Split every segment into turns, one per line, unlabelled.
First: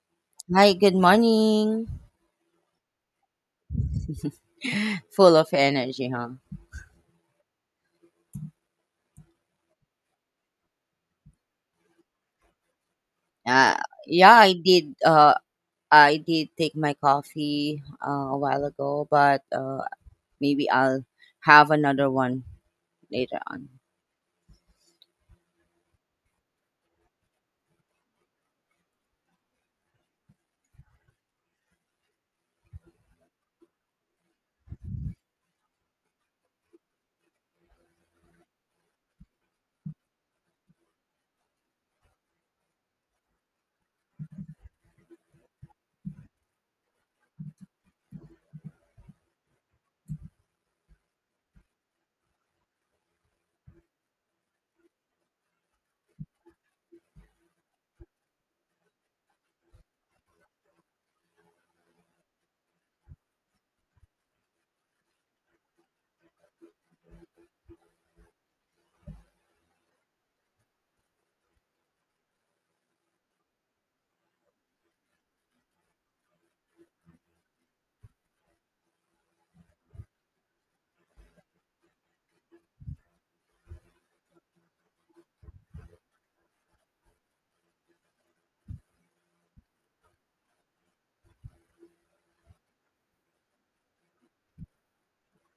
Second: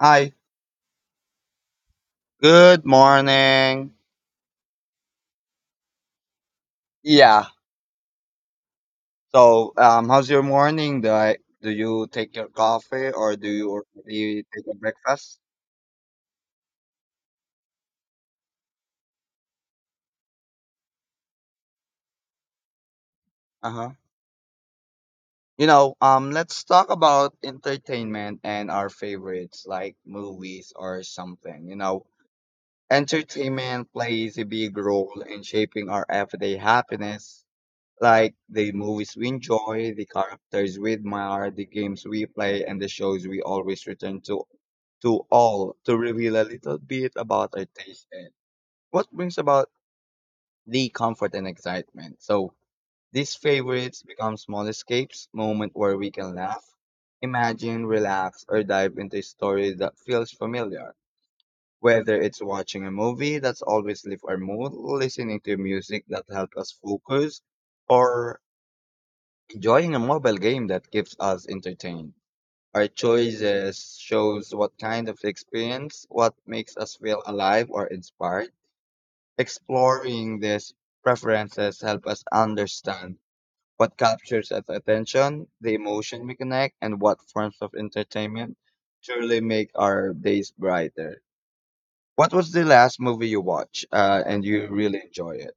Hi,
Hi, good morning.
good morning.
Full of energy, huh?
Yeah. So, how's your morning? Do you take your coffee or do you
Uh, yeah,
already
I
take a
did.
breakfast?
I did take my coffee a while ago, but maybe I'll have another one later on.
Uh-huh. Let's talk about entertainment and our favorites like movies or something. You know, entertainment plays a big role in shaping our everyday happiness. Like the movies we enjoy, the characters we admire, the games we play, and the shows we always return to all to reveal a little bit about our taste and what brings about the comfort and excitement. So these favorites become small escapes, moment where we can laugh, imagine, relax, or dive into a story that feels familiar. Whether it's watching a movie that's always lift our mood, listening to music that helps us focus, or joining a mobile game that keeps us entertained. Our choices shows what kind of experience, what makes us feel alive or inspired. Exploring these preferences help us understand what captures our attention, the emotion we connect, and what forms of entertainment truly make our days brighter. What was the last movie you watched and you really enjoy it?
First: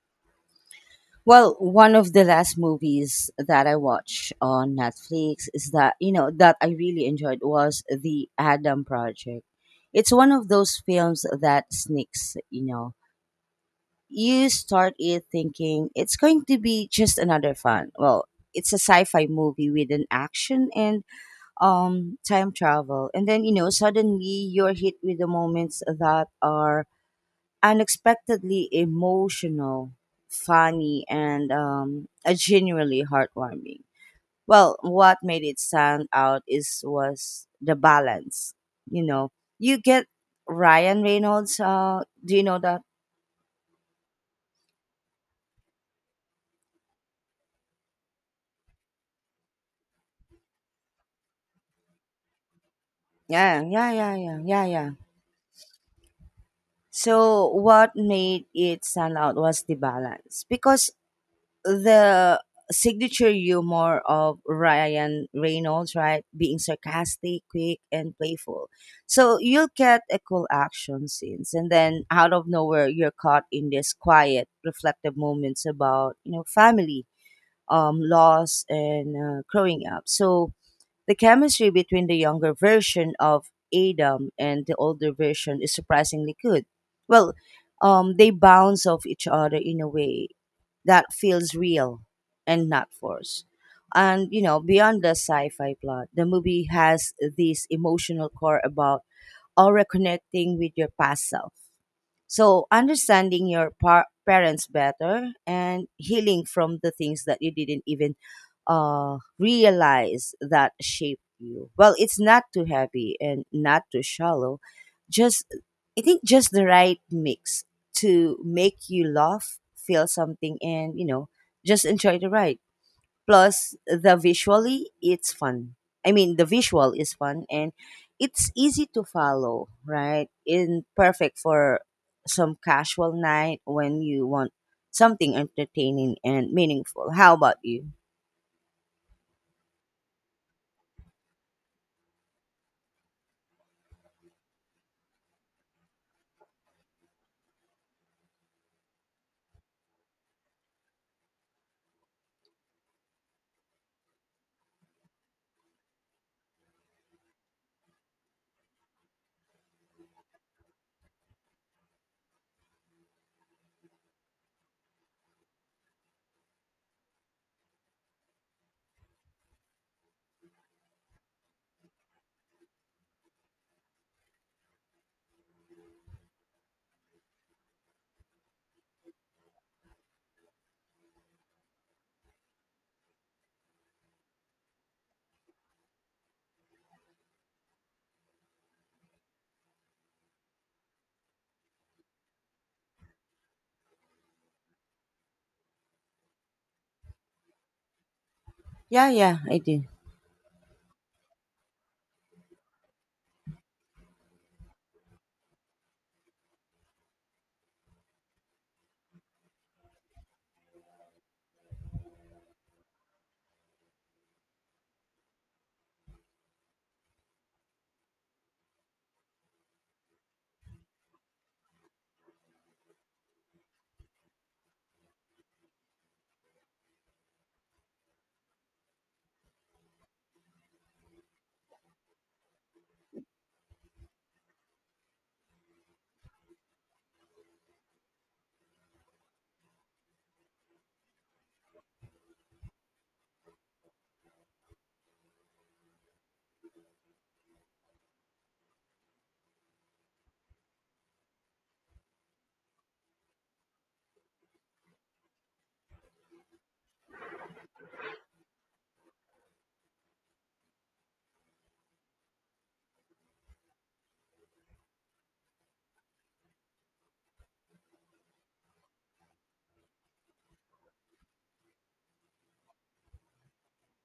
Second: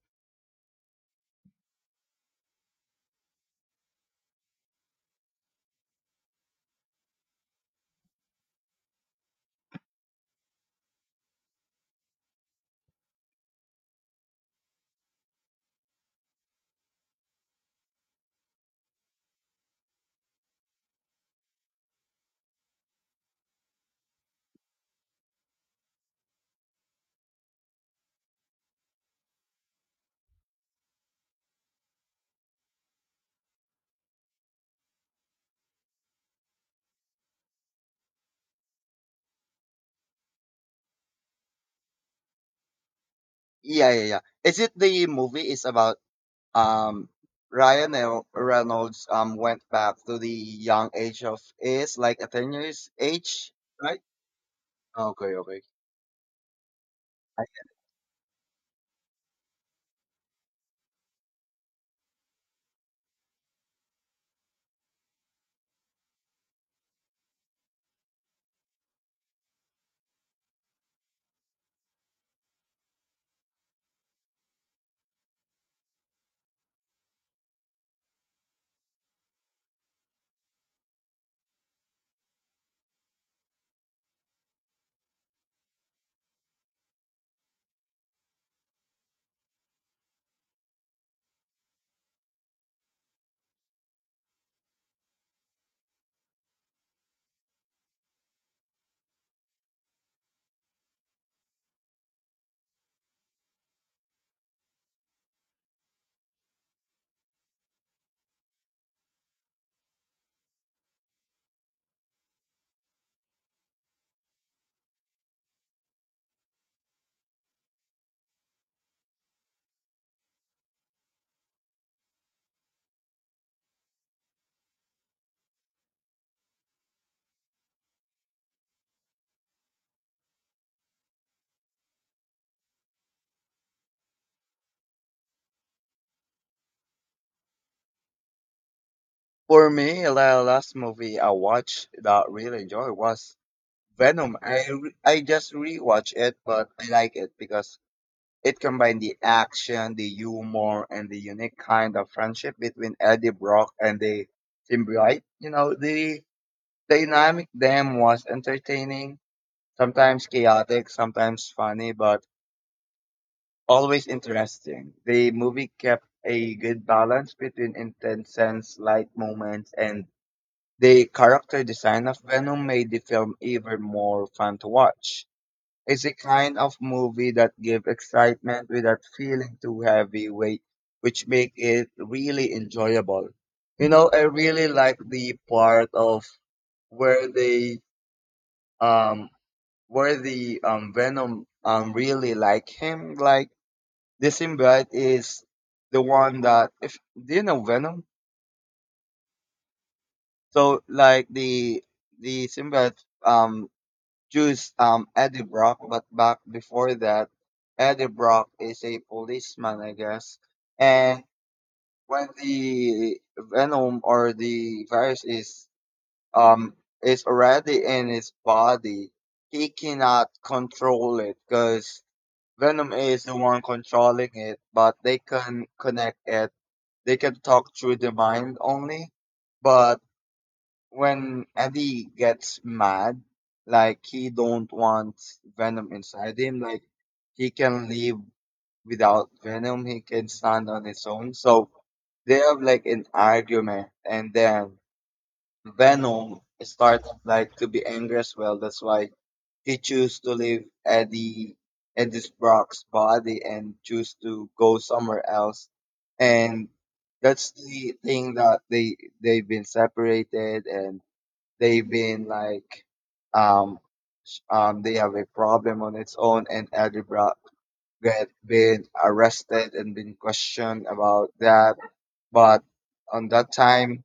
Well, one of the last movies that I watched on Netflix is that that I really enjoyed was the Adam Project. It's one of those films that sneaks, you know, you start it thinking it's going to be just another fun. Well, it's a sci-fi movie with an action and time travel. And then, you know, suddenly you're hit with the moments that are unexpectedly emotional, funny, and genuinely heartwarming. Well, what made it stand out is was the balance. You know, you get Ryan Reynolds. Do you know that?
Yeah, yeah, yeah. Is it the movie is about um Reynolds went back to the young age of is like a 10 years age,
Yeah, yeah,
right?
yeah, yeah, yeah, yeah.
Okay, okay.
So what made it stand out was the balance because the signature humor of Ryan Reynolds, right, being sarcastic, quick, and playful. So you'll get a cool action scenes, and then out of nowhere, you're caught in these quiet, reflective moments about you know family, loss, and growing up. So the chemistry between the younger version of Adam and the older version is surprisingly good. Well, they bounce off each other in a way that feels real and not forced. And you know, beyond the sci-fi plot, the movie has this emotional core about aura connecting with your past self. So, understanding your parents better and healing from the things that you didn't even realize that shaped you. Well, it's not too heavy and not too shallow. Just, I think, just the right mix to make you laugh, feel something, and, you know, just enjoy the ride. Plus, the visually, it's fun. I mean, the visual is fun and it's easy to follow, right? In perfect for some casual night when you want something entertaining and meaningful. How about you?
For me, the last movie I watched that I really enjoyed was Venom. I just rewatched it, but I like it because it combined the action, the humor, and the unique kind of friendship between Eddie Brock and the symbiote. You know, the dynamic them was entertaining. Sometimes chaotic, sometimes funny, but always interesting. The movie kept a good balance between intense and light moments, and the character design of Venom made the film even more fun to watch. It's a kind of movie that gives excitement without feeling too heavy weight, which make it really enjoyable. You know, I really like the part of where um the Venom really like him. Like the symbiote is the one that if do you know Venom?
Yeah, yeah, I do.
So like the symbiote um choose Eddie Brock, but back before that, Eddie Brock is a policeman, I guess. And when the Venom or the virus um is already in his body, he cannot control it because Venom is the one controlling it, but they can connect it. They can talk through the mind only. But when Eddie gets mad, like he don't want Venom inside him, like he can live without Venom. He can stand on his own. So they have like an argument, and then Venom starts like to be angry as well. That's why he chose to leave Eddie's Brock's body and choose to go somewhere else. And that's the thing that they've been separated and they've been like um they have a problem on its own, and Eddie Brock get been arrested and been questioned about that. But on that time,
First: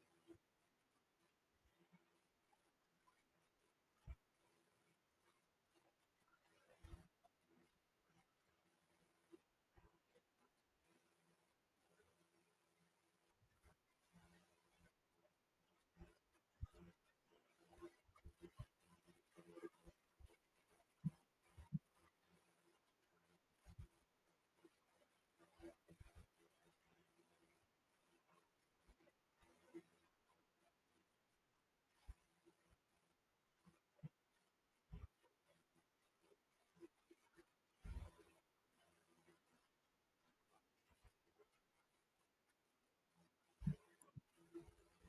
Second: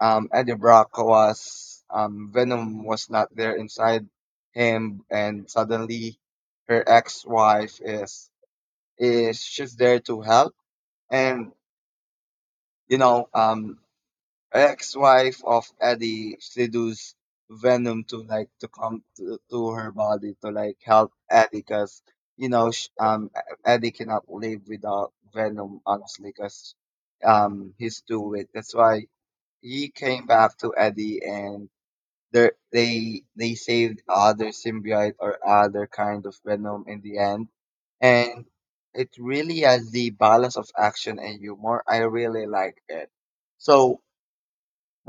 Eddie Brock was, Venom was not there inside him, and suddenly her ex-wife is she's there to help, and you know, ex-wife of Eddie seduces Venom to like to come to her body to like help Eddie because Eddie cannot live without Venom honestly because he's too weak. That's why he came back to Eddie, and they saved other symbiote or other kind of venom in the end, and it really has the balance of action and humor. I really like it. So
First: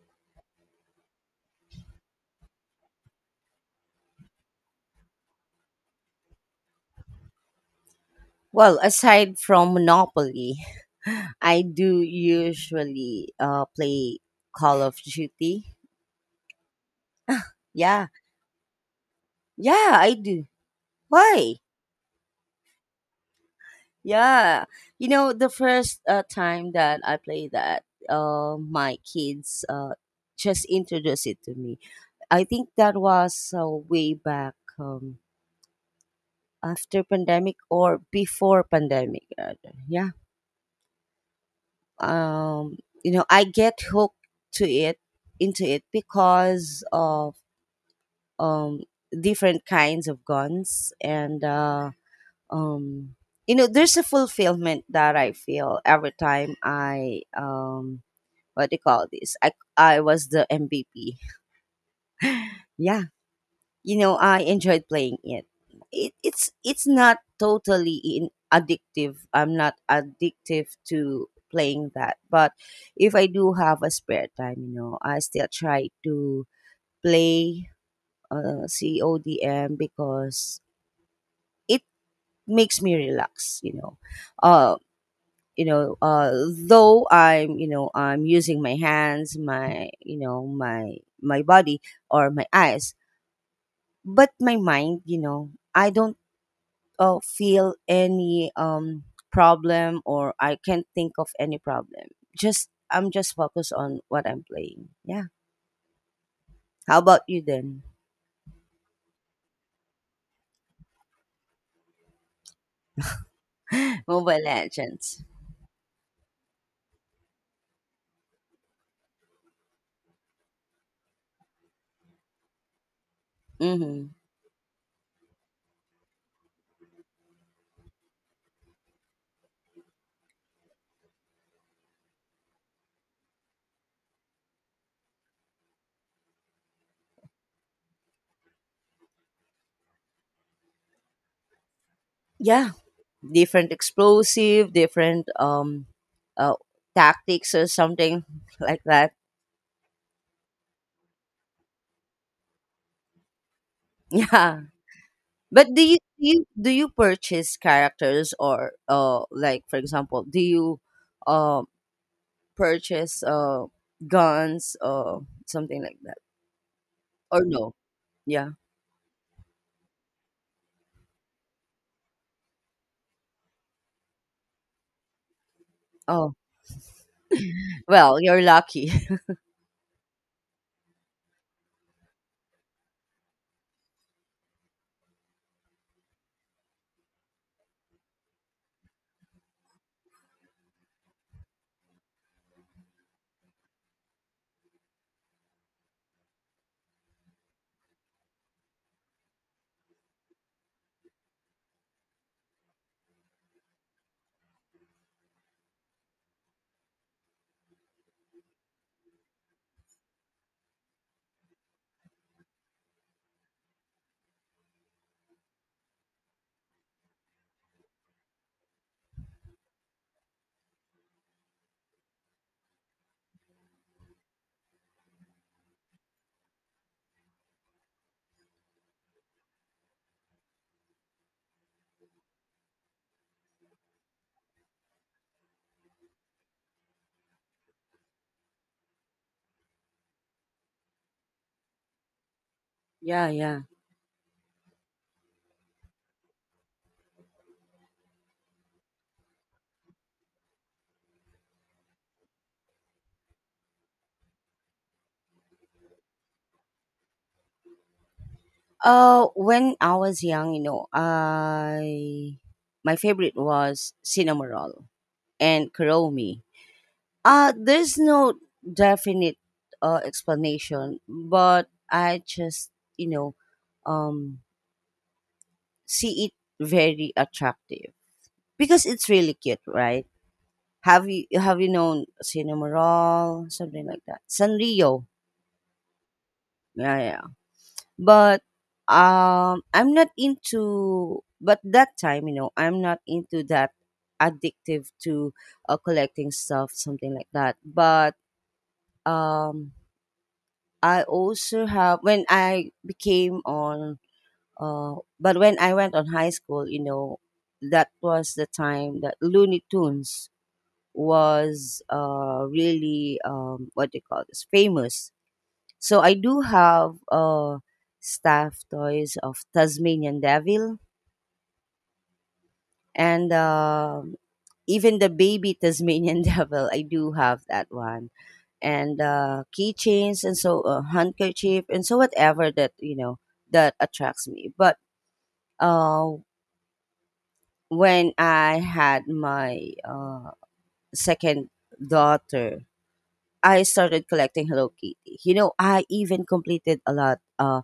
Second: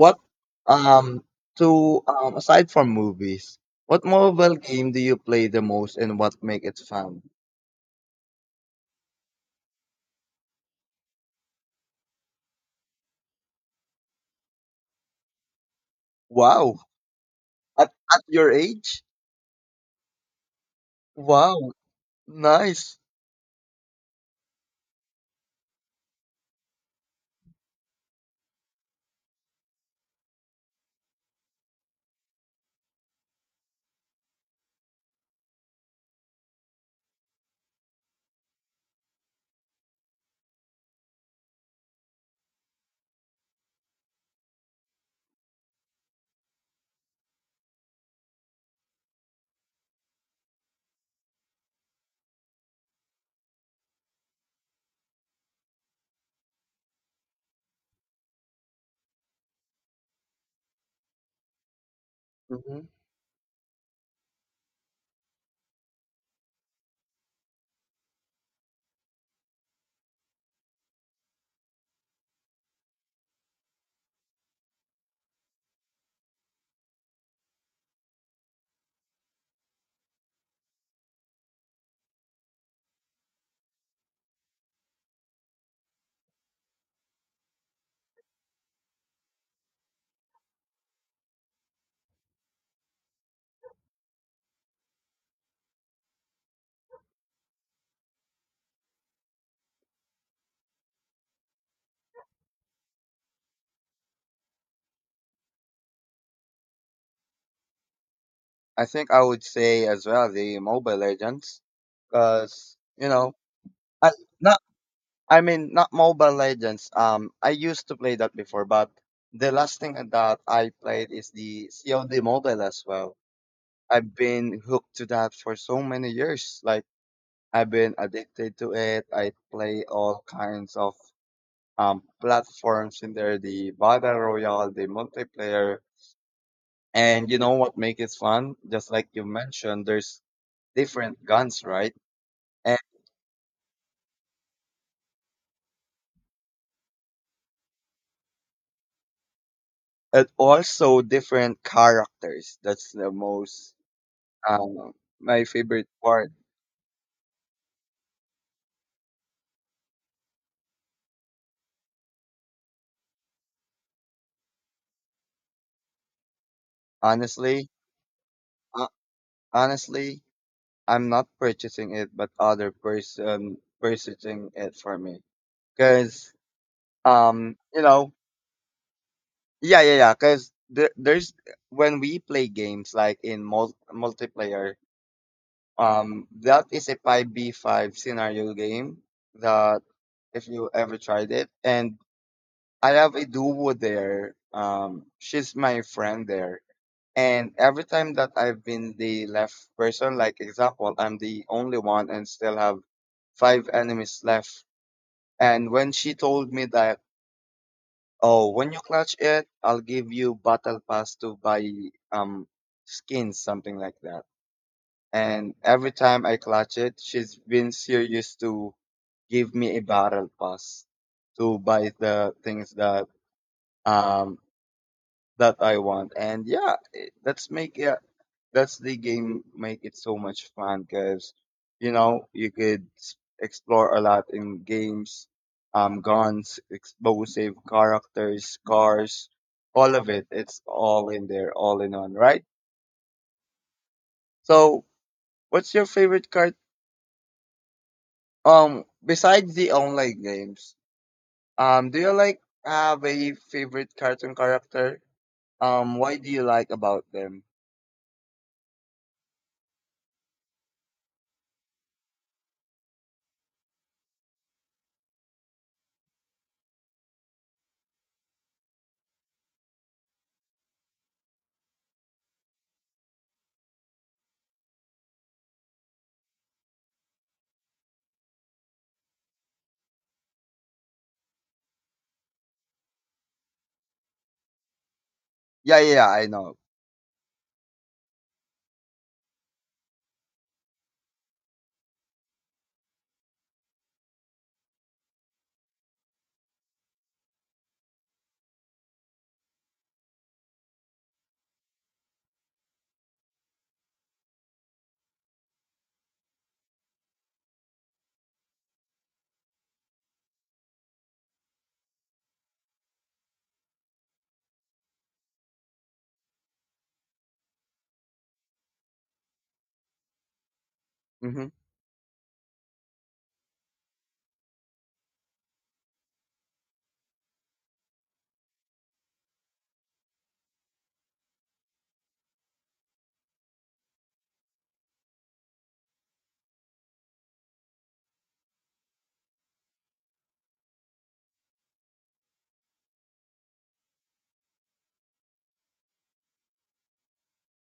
what um to aside from movies, what mobile game do you play the most and what make it fun?
Well, aside from Monopoly, I do usually play Call of Duty.
Wow, at
Yeah,
at your age?
yeah, I do. Why?
Wow, nice.
Yeah, you know the first time that I played that, my kids just introduced it to me. I think that was way back after pandemic or before pandemic. Rather. Yeah, um, you know I get hooked to it into it because of um, different kinds of guns and um, you know there's a fulfillment that I feel every time I what do you call this? I was the MVP.
Hmm.
Yeah, you know I enjoyed playing it. It's not totally in addictive. I'm not addictive to playing that, but if I do have a spare time, you know, I still try to play CODM because it makes me relax. You know, uh, you know uh though I'm you know I'm using my hands my you know my my body or my eyes but my mind you know I don't feel any problem or I can't think of any problem just I'm just focused on what I'm playing. Yeah, how about you then?
I think I would say as well the Mobile Legends, because you know I,
Mobile
not
legends.
I mean, not Mobile Legends. I used to play that before, but the last thing that I played is the COD Mobile as well.
Mm-hmm.
I've been hooked to that for so many years. Like I've been addicted to it. I play all kinds of platforms in there, the battle royale, the multiplayer, and you know what makes it fun? Just like you mentioned, there's different guns, right?
Yeah,
And
different explosive different uh, tactics or something like that.
and also different characters. That's the most.
Yeah.
Um, my
But
favorite part,
do you purchase characters or like for example, do you uh, purchase guns or something like that? Or
honestly,
no? Yeah.
uh, honestly, I'm not purchasing it, but other person purchasing it for me. Cause,
Oh.
you know,
Well, you're lucky.
yeah, yeah, yeah. Cause there's when we play games like in multiplayer, that is a five v five scenario game that if you ever tried it, and I have a duo there. She's my friend there. And every time that I've been the left person, like example, I'm the only one and still have five enemies left. And when she told me that, oh, when you clutch it, I'll give you battle pass to buy um skins, something like that. And every time I clutch it, she's been serious to give me a battle pass to buy the things that um that I want. And yeah, that's make it. That's the game make it so much fun because you know you could explore a lot in games, guns, explosive, characters, cars, all of it, it's all in there, all in one, right?
Yeah, yeah.
So what's your favorite card, besides the online games, do you like have a favorite cartoon character, why do you like about them?
When I was young, you know, I my favorite was Cinnamoroll and Karomi. There's no definite explanation, but I just you know, um, see it very attractive because it's really cute, right? Have you known Cinnamoroll, something like that? Sanrio,
Yeah, yeah, yeah, I know.
yeah, yeah. But I'm not into. But that time, you know, I'm not into that addictive to collecting stuff, something like that. But um, I also have when I became on. But when I went on high school, you know, that was the time that Looney Tunes was really what do you call this famous. So I do have staff toys of Tasmanian Devil
Mm-hmm.
and even the baby Tasmanian Devil. I do have that one and keychains and so handkerchief and so whatever that you know that attracts me. But uh, when I had my second daughter I started collecting Hello Kitty. You know, I even completed a lot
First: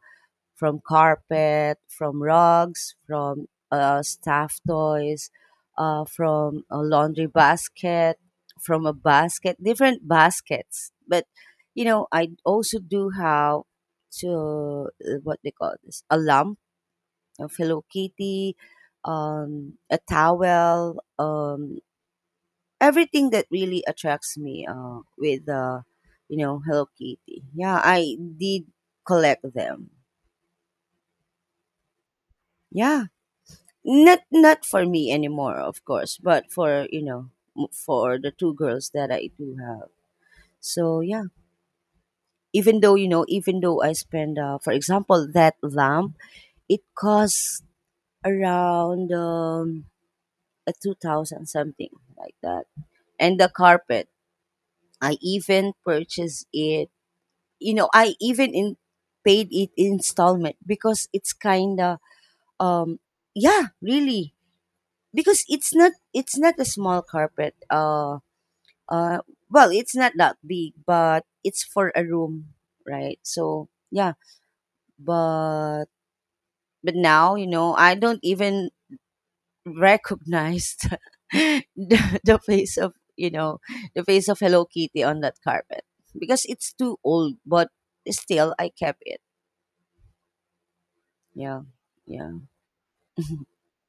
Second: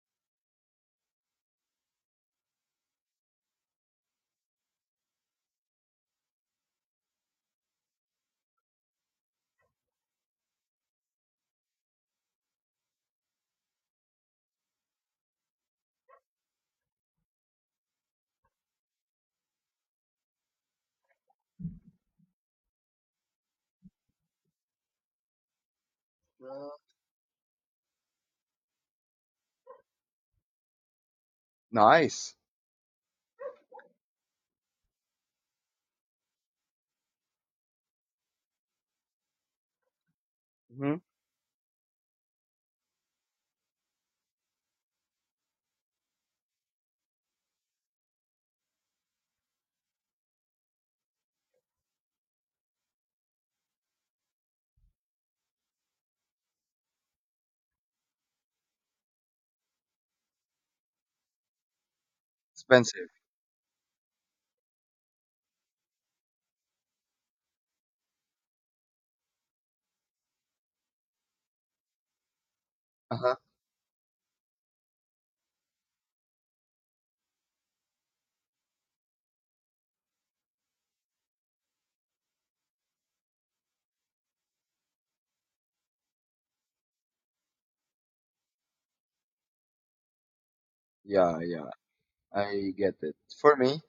from carpet, from rugs, from staff toys, from a laundry basket, from a basket, different baskets. But, you know, I also do have to, what they call this, a lump of Hello Kitty, a towel, everything that really attracts me with you know Hello Kitty. Yeah, I did collect them.
Nice.
Yeah, not for me anymore, of course, but for you know for the two girls that I do have.
Mm-hmm.
So yeah, even though you know, even though I spend, for example, that lamp, it costs around a 2,000 something like that, and the carpet. I even purchased it you know I even in paid it installment because it's kind of um
Expensive.
yeah really because it's not a small carpet uh well it's not that big but it's for a room, right? So yeah. but but now you know I don't even recognize the face of you know the face of Hello Kitty on that carpet because it's too old but still I kept it.
Yeah,
Yeah,
yeah,
yeah.
I get it.
Mhm.
For me,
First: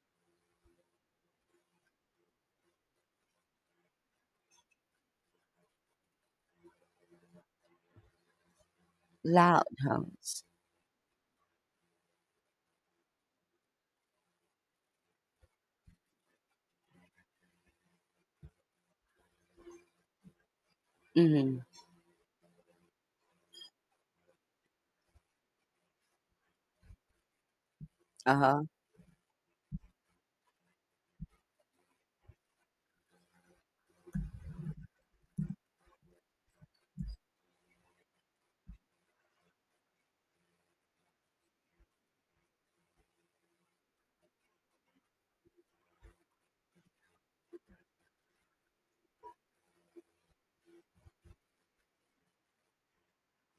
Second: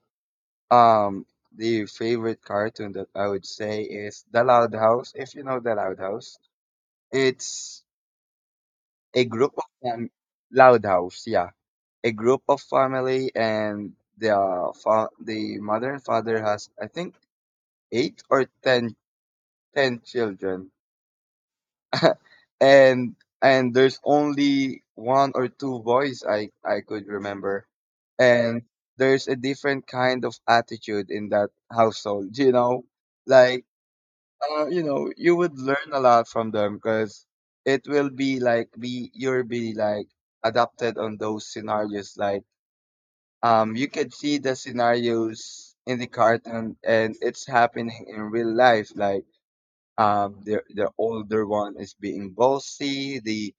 um, the favorite cartoon that I would say is The Loud House, if you know The Loud House. It's a group of
Loud
fam.
house.
Loud House, yeah. A group of family, and the fa the mother and father has I think eight or ten, ten children,
Mm-hmm.
and there's only one or two boys I could remember, and
Uh-huh.
there's a different kind of attitude in that household. You know, like you know, you would learn a lot from them because it will be like be you'll be like adapted on those scenarios. Like you could see the scenarios in the cartoon, and it's happening in real life. Like the older one is being bossy. The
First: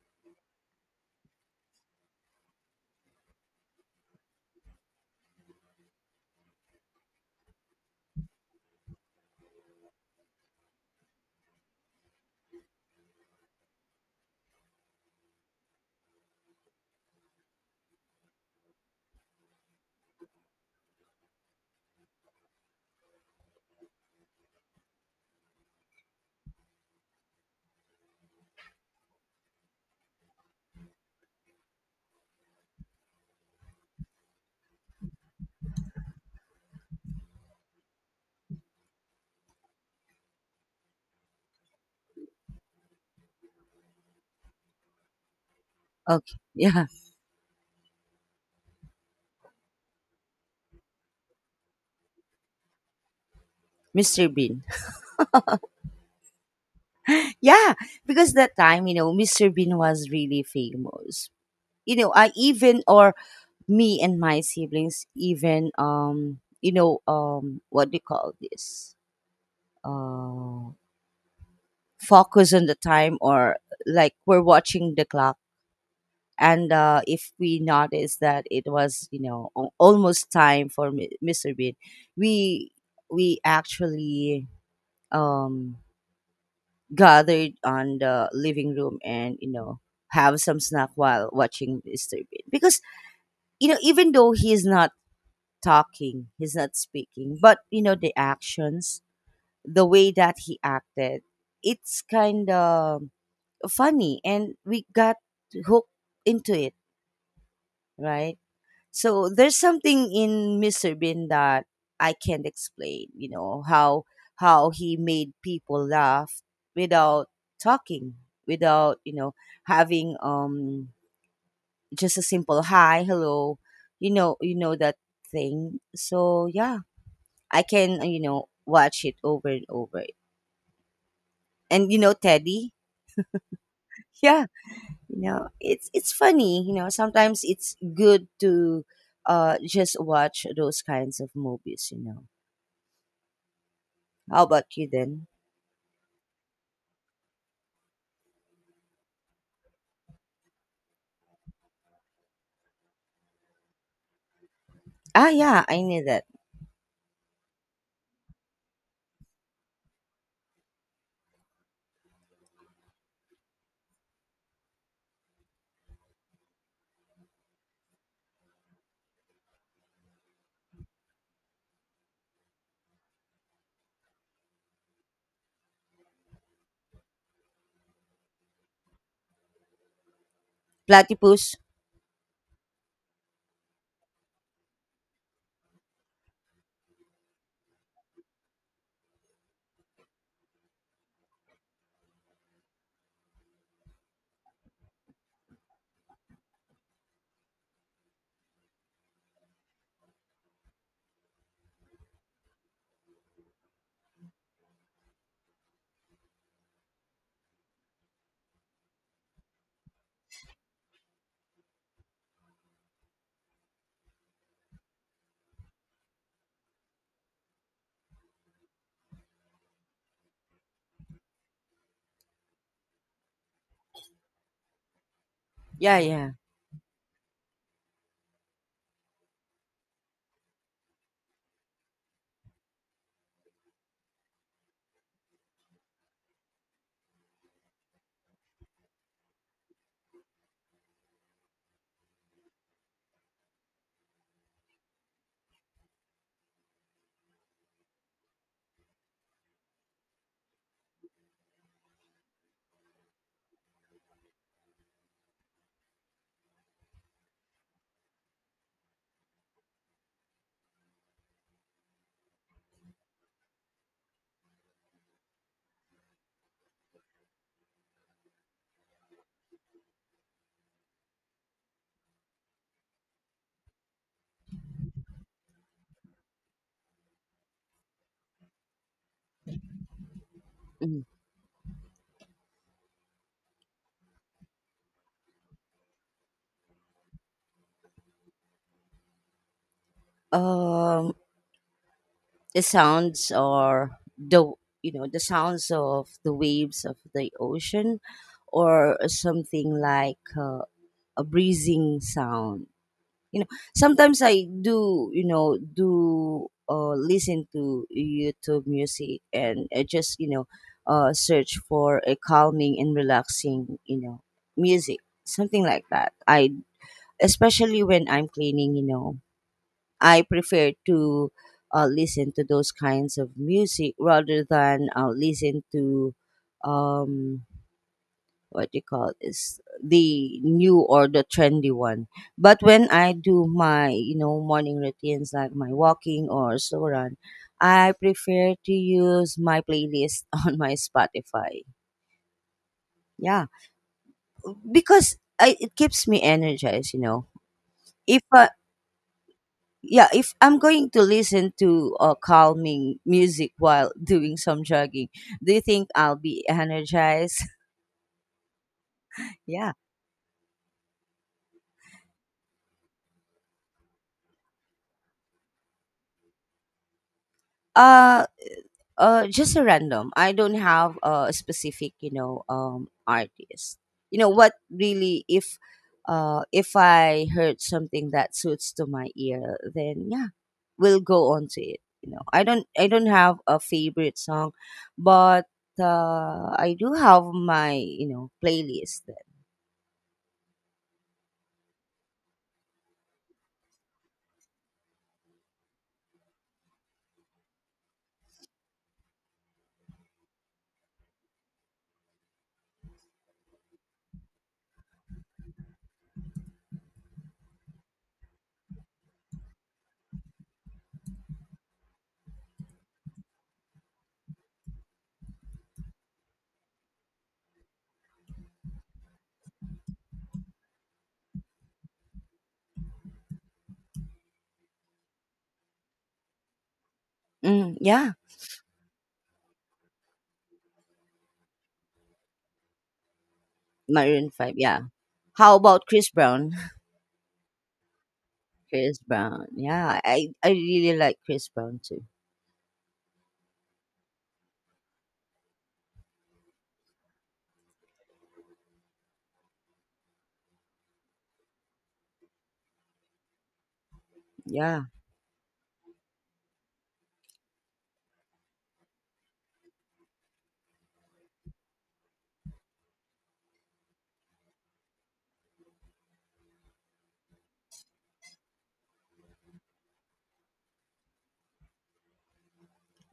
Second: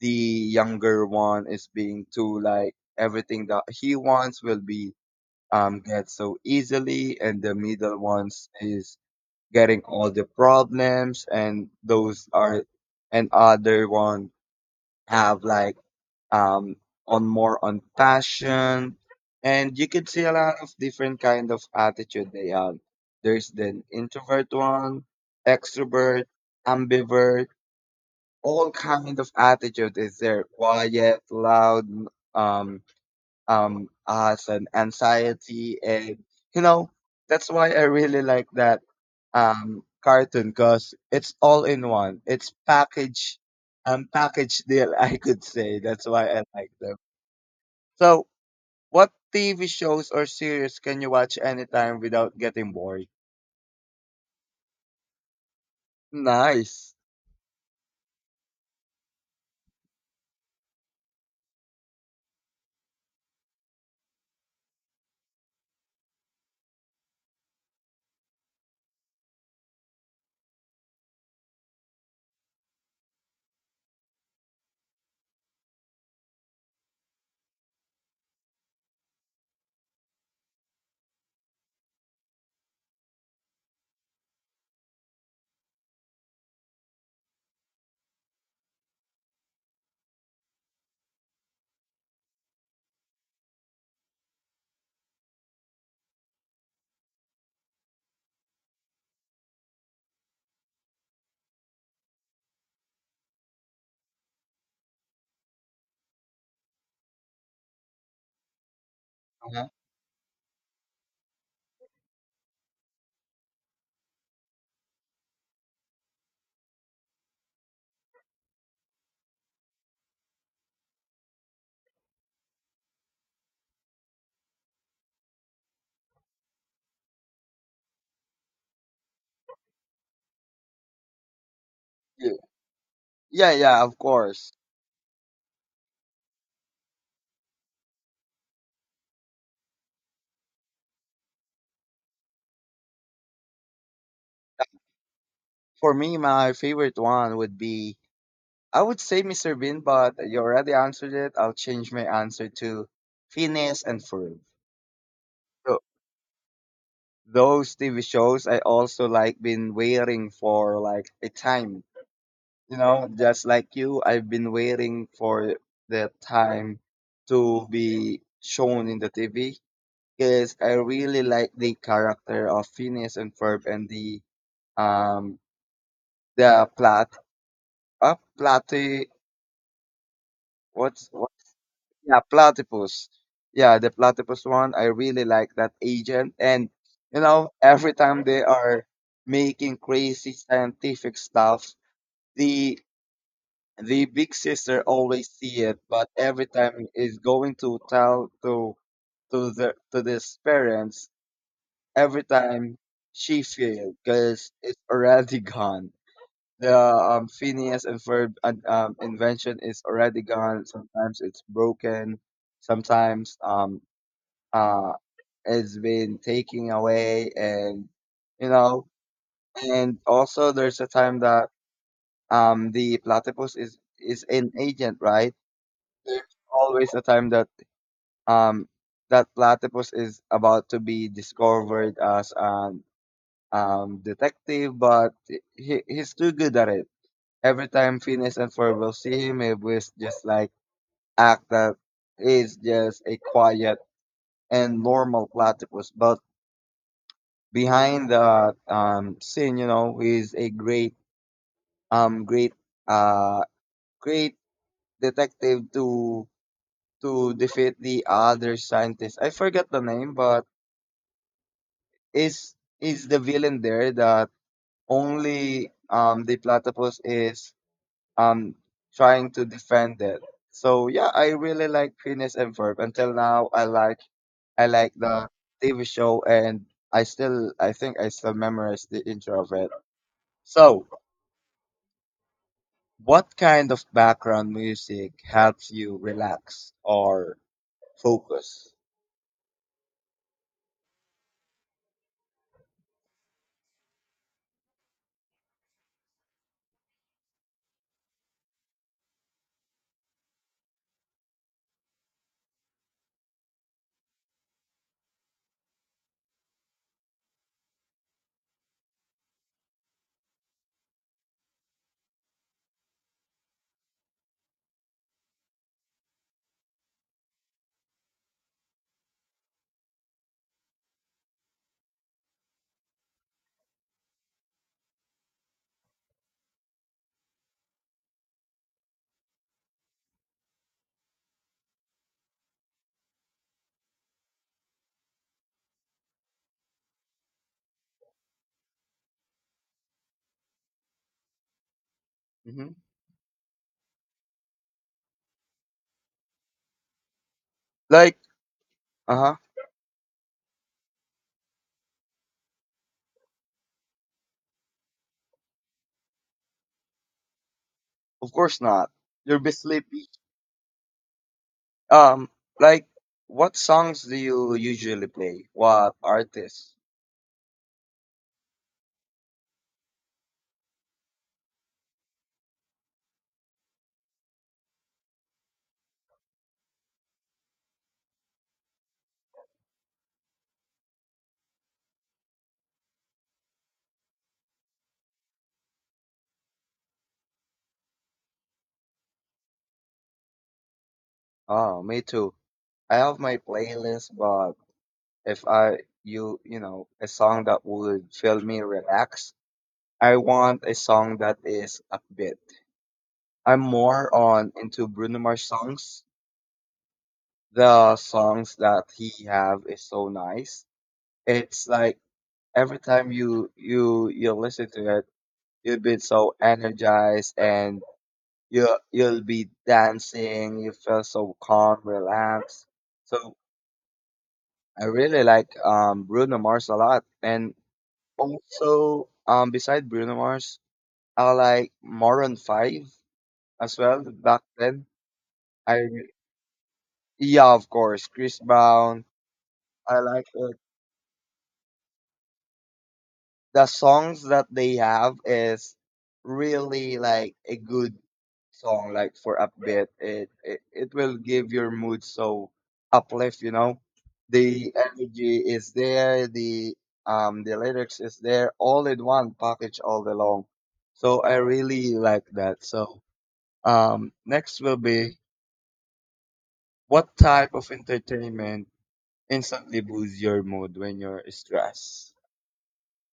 the younger one is being too like everything that he wants will be get so easily, and the middle ones is getting all the problems, and those are and other one have like um, on more on passion, and you could see a lot of different kind of attitude they are. There's the introvert one, extrovert, ambivert, all kind of attitude is there. Quiet, loud, um, as an anxiety, and you know that's why I really like that cartoon because it's all in one. It's package, package deal, I could say. That's why
Okay.
I like
Yeah.
them. So what TV shows or series can you watch anytime without getting bored?
Mr. Bean.
Nice.
Yeah. Because that time, you know, Mr. Bean was really famous. You know, I even or me and my siblings even what do you call this? Uh Focus on the time or like we're watching the clock and if we notice that it was you know almost time for Mr. Bean, we we actually um, gathered on the living room and you know have some snack while watching Mr. Bean because you know even though he's not talking, he's not speaking, but you know the actions, the way that he acted, it's kind of funny, and we got hooked into it, right? So there's
Uh-huh.
something in Mr. Bean that I can't explain, you know, how he made people laugh without talking, without, you know, having just a simple hi, hello, you know that thing. So yeah, I can, you know, watch it over and over. And you know,
Y-
Teddy,
Yeah, yeah, of
yeah,
course.
you know, it's funny, you know, sometimes it's good to just watch those kinds of movies, you know. How about you then?
For me, my favorite one would be I would say Mr. Bean, but you already answered it. I'll change my answer to Phineas and Ferb.
Ah, yeah,
So
I knew that.
those TV shows I also like been waiting for like a time. You know, just like you, I've been waiting for the time to be shown in the TV. Because I really like the character of Phineas and Ferb and um the plat platy what's what?
Platypus.
Yeah, platypus. Yeah, the platypus one, I really like that agent. And you know every time they are making crazy scientific stuff, the the big sister always see it, but every time is going to tell to the to his parents, every time she failed because it's already gone. The Phineas and Ferb invention is already gone. Sometimes it's broken. Sometimes uh it's been taken away, and you know. And also, there's a time that the platypus is an agent, right?
Yeah, yeah.
There's always a time that um that platypus is about to be discovered as an detective, but he's too good at it. Every time Phineas and Ferb will see him, he will just like act that it's just a quiet and normal platypus. But behind the scene, you know, he's um, great, uh, great detective to defeat the other scientist. I forgot the name, but is is the villain there that only the platypus is um trying to defend it. So yeah, I really like Phineas and Ferb. Until now, I like the TV show, and I think I still memorize the intro of it. So,
Mhm.
what kind of background music helps you relax or focus?
Um, the sounds or the you know the sounds of the waves of the ocean, or something like a breezing sound. You know, sometimes I do you know do listen to YouTube music and I just you know search for a calming and relaxing you know music, something like that. I especially when I'm cleaning, you know. I prefer to listen to those kinds of music rather than listen to um what you call this the new or the trendy one. But when I do my you know morning routines like my walking or slow run, I prefer to use my playlist on my Spotify.
Hmm.
Yeah, because I, it keeps me energized. You know,
Like,
if I,
uh huh.
yeah, if I'm going to listen to calming music while doing some jogging, do you think I'll be energized?
Of course not. You'll be
Yeah.
sleepy. Um, like, what songs do you usually play? What artists?
Uh, just a random. I don't have a specific, you know, artist. You know what? Really, if I heard something that suits to my ear, then yeah, we'll go on to it. You know, I don't have a favorite song, but I do have my, you know, playlist.
Oh, me too. I have my playlist, but if I you you know a song that would feel me relax. I want a song that is upbeat. I'm more on into Bruno Mars songs. The songs that he have is so nice. It's like every time you listen to it, you'll be so energized and you'll be dancing. You feel so calm, relaxed. So I really like Bruno Mars a lot, and
Mm, yeah,
also, beside Bruno Mars, I like Maroon Five as well.
Maroon
Back
5, yeah.
then,
How
I
about Chris Brown?
yeah, of course, Chris
Chris
Brown.
Brown.
I
Yeah,
like
I
it.
really like Chris Brown too.
The songs that they have is really like a good song. Like for upbeat, it will give your mood so uplift. You know, the
Yeah.
energy is there. The lyrics is there all in one package all along. So I really like that. So. Next will be what type of entertainment instantly boosts your mood when you're stressed?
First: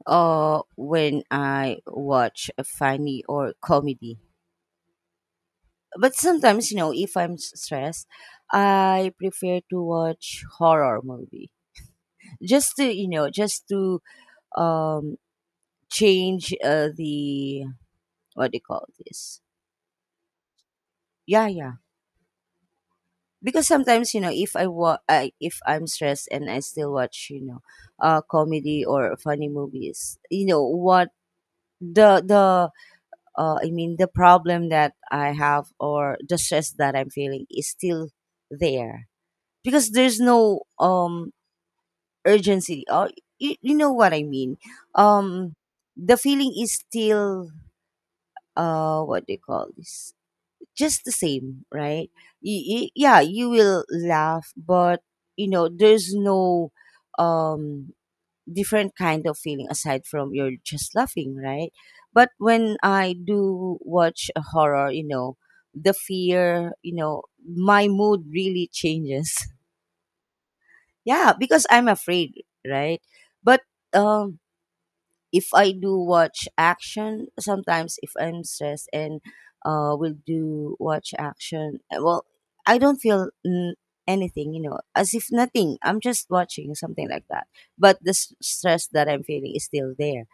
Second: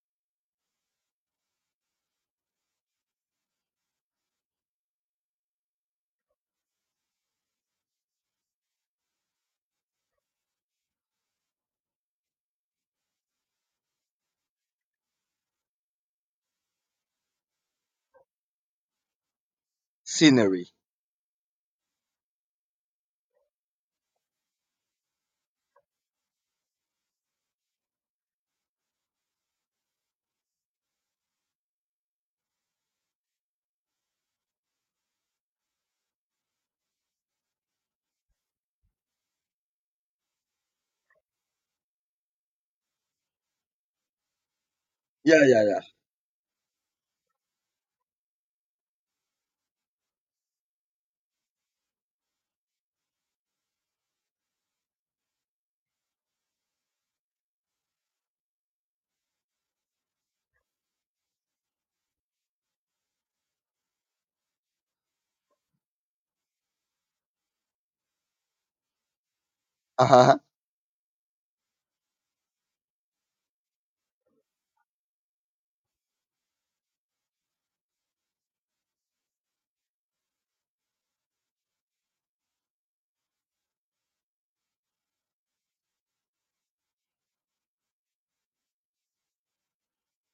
Or when I watch a funny or comedy. But sometimes, you know, if I'm stressed, I prefer to watch horror movie. Just to, you know, just to um change the what do you call this?
Scenery.
Yeah, yeah. Because sometimes you know if I if I'm stressed and I still watch you know comedy or funny movies you know what the I mean the problem that I have or the stress that I'm feeling is still there because there's no urgency or you know what I mean.
Yeah,
um
yeah, yeah.
the feeling is still what do you call this just the same, right? Yeah, you will laugh, but you know, there's no um different kind of feeling aside from you're just laughing, right? But when I do watch a horror, you know, the fear, you know, my mood really changes.
Uh-huh.
Yeah, because I'm afraid, right? But um if I do watch action, sometimes if I'm stressed and will do watch action, well, I don't feel anything, you know, as if nothing. I'm just watching something like that. But the stress that I'm feeling is still there.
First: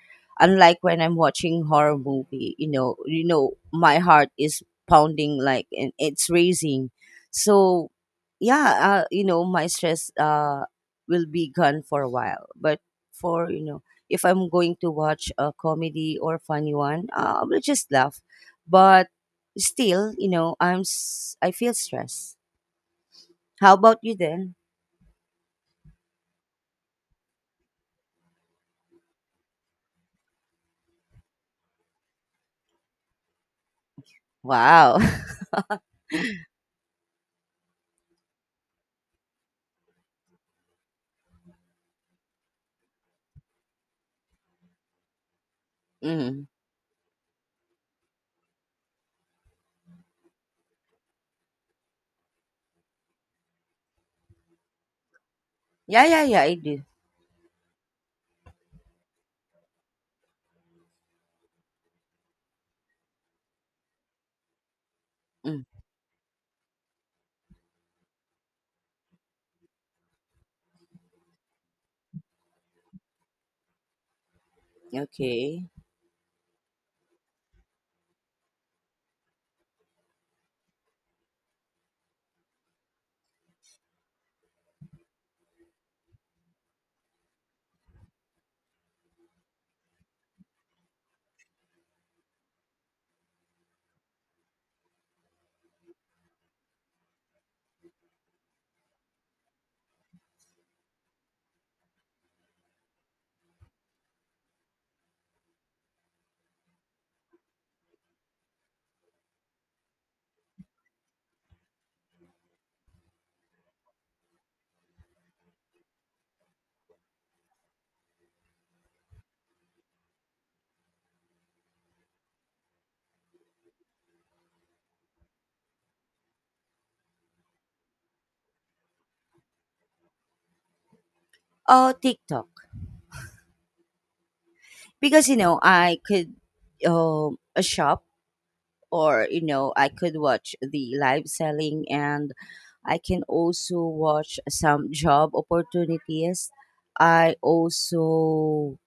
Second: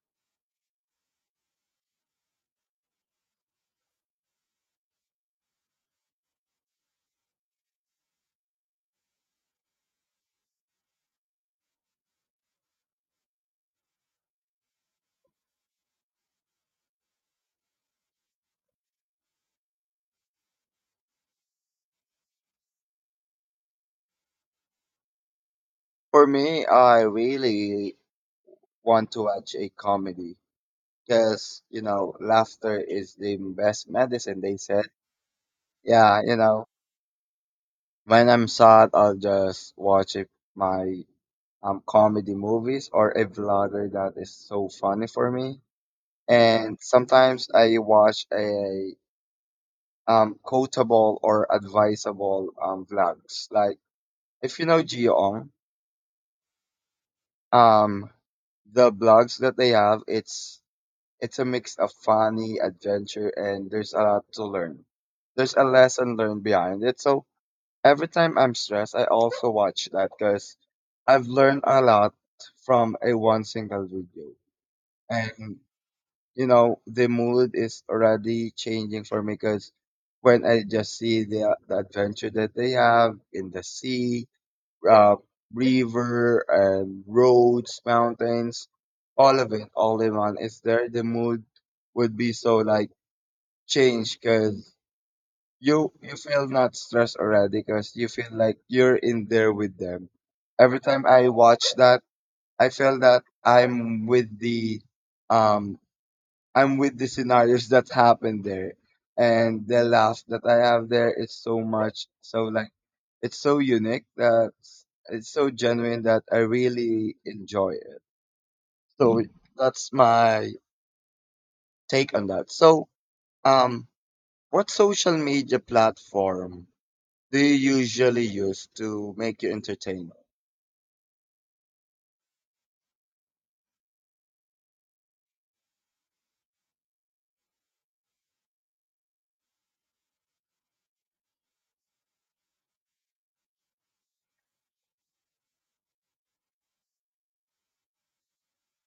Unlike when I'm watching horror movie, you know, my heart is pounding like and it's raising. So, yeah, you know, my stress will be gone for a while, but for you know if I'm going to watch a comedy or funny one, I will just laugh. But still, you know, I feel stressed. How about you then?
For me, I really want to watch a comedy because, laughter is the best medicine, they said.
Wow.
Yeah, you know, when I'm sad, I'll just watch it, my comedy movies or a vlogger that is so funny for me.
Mm.
And sometimes I watch a quotable or advisable vlogs. Like if you know Geong,
Yeah, yeah, yeah, I do.
um, the blogs that they have, it's a mix of funny, adventure, and there's a lot to learn. There's a
Mm.
lesson learned behind it. So every time I'm stressed, I also watch that because I've learned a lot from a one single video. And
Okay.
you know the mood is already changing for me because when I just see the adventure that they have in the sea, uh, river and roads, mountains, all of it, all in one is there. The mood would be so like changed because you feel not stressed already because you feel like you're in there with them. Every time I watch that, I feel that I'm with the um I'm with the scenarios that happened there, and the laugh that I have there is so much. So like, it's so unique that s- it's so genuine that I really enjoy it. So it- that's my take on that. So, um, what social media platform do you usually use to make you entertained?
Oh, TikTok. Because you know, I could a shop or you know, I could watch the live selling and I can also watch some job opportunities. I also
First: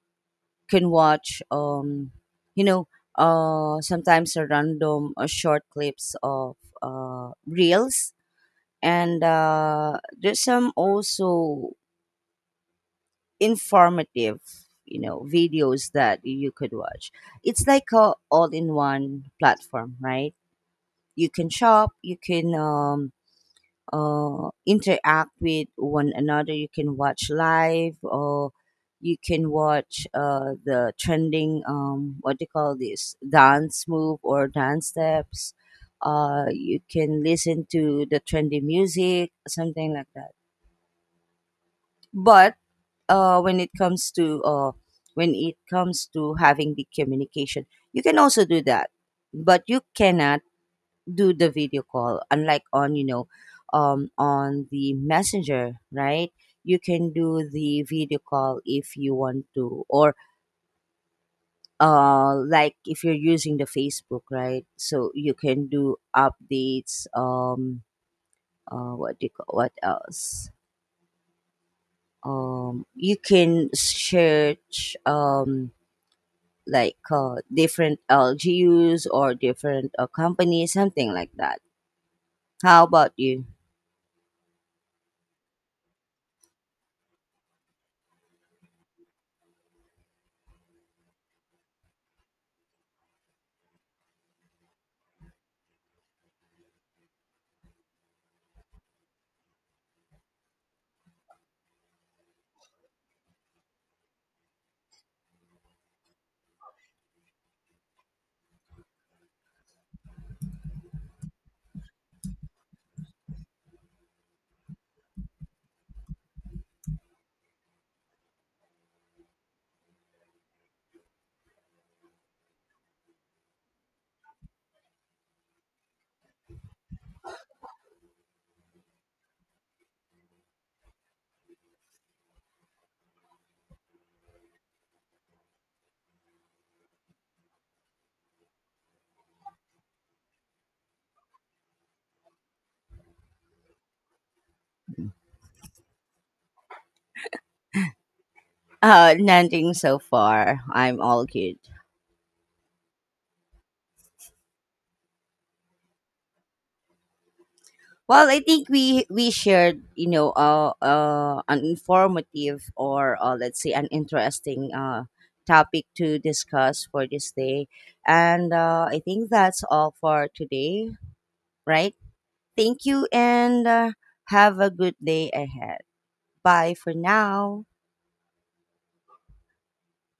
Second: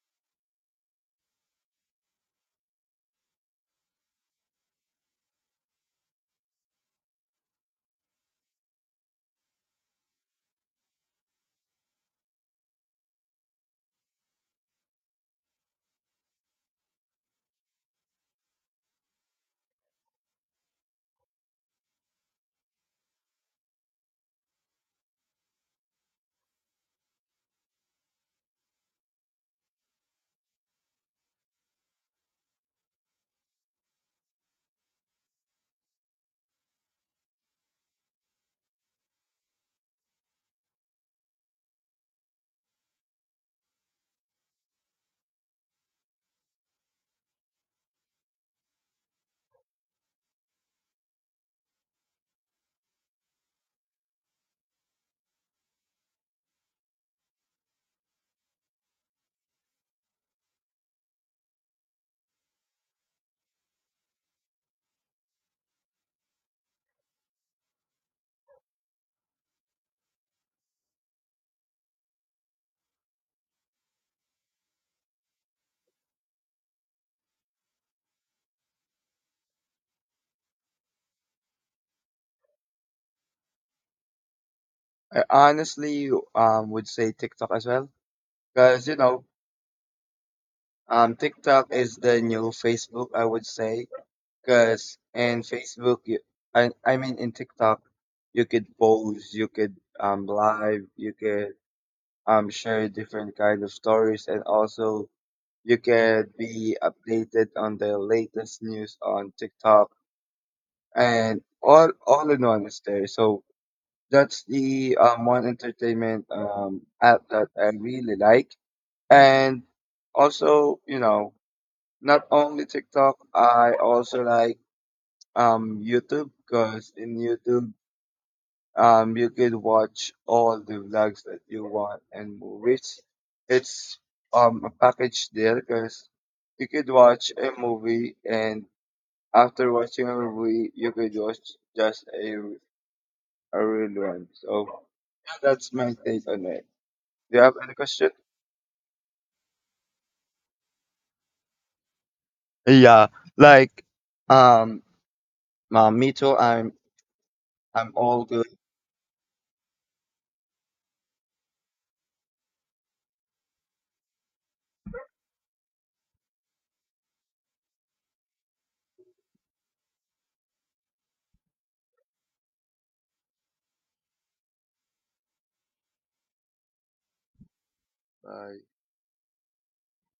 can watch you know sometimes a random short clips of reels and there's some also informative you know videos that you could watch. It's like a all-in-one platform, right? You can shop, you can interact with one another. You can watch live or you can watch the trending, what do you call this, dance move or dance steps. You can listen to the trendy music, something like that. But uh, when it comes to uh, when it comes to having the communication, you can also do that, but you cannot do the video call unlike on you know on the messenger, right? You can do the video call if you want to or like if you're using the Facebook, right? So you can do updates what do you call what else you can search like different LGUs or different companies something like that. How about you?
I honestly would say TikTok as well, because you know TikTok is the new Facebook, I would say. Because in Facebook, you, I mean in TikTok, you could post, you could live, you could share different kind of stories, and also you could be updated on the latest news on TikTok, and all in one is there. So that's the one entertainment app that I really like, and also you know not only TikTok, I also like YouTube because in YouTube you could watch all the vlogs that you want and movies. It's a package deal because you could watch a movie and after watching a movie you could watch just a real one. So that's my take on it. Do you have any question?
Nothing so far. I'm all good.
Yeah, like um, me too. I'm all
Well, I
good.
think we shared, you know, an informative or let's say an interesting topic to discuss for this day, and I think that's all for today, right? Thank you, and have a good day ahead. Bye for now.
Bye.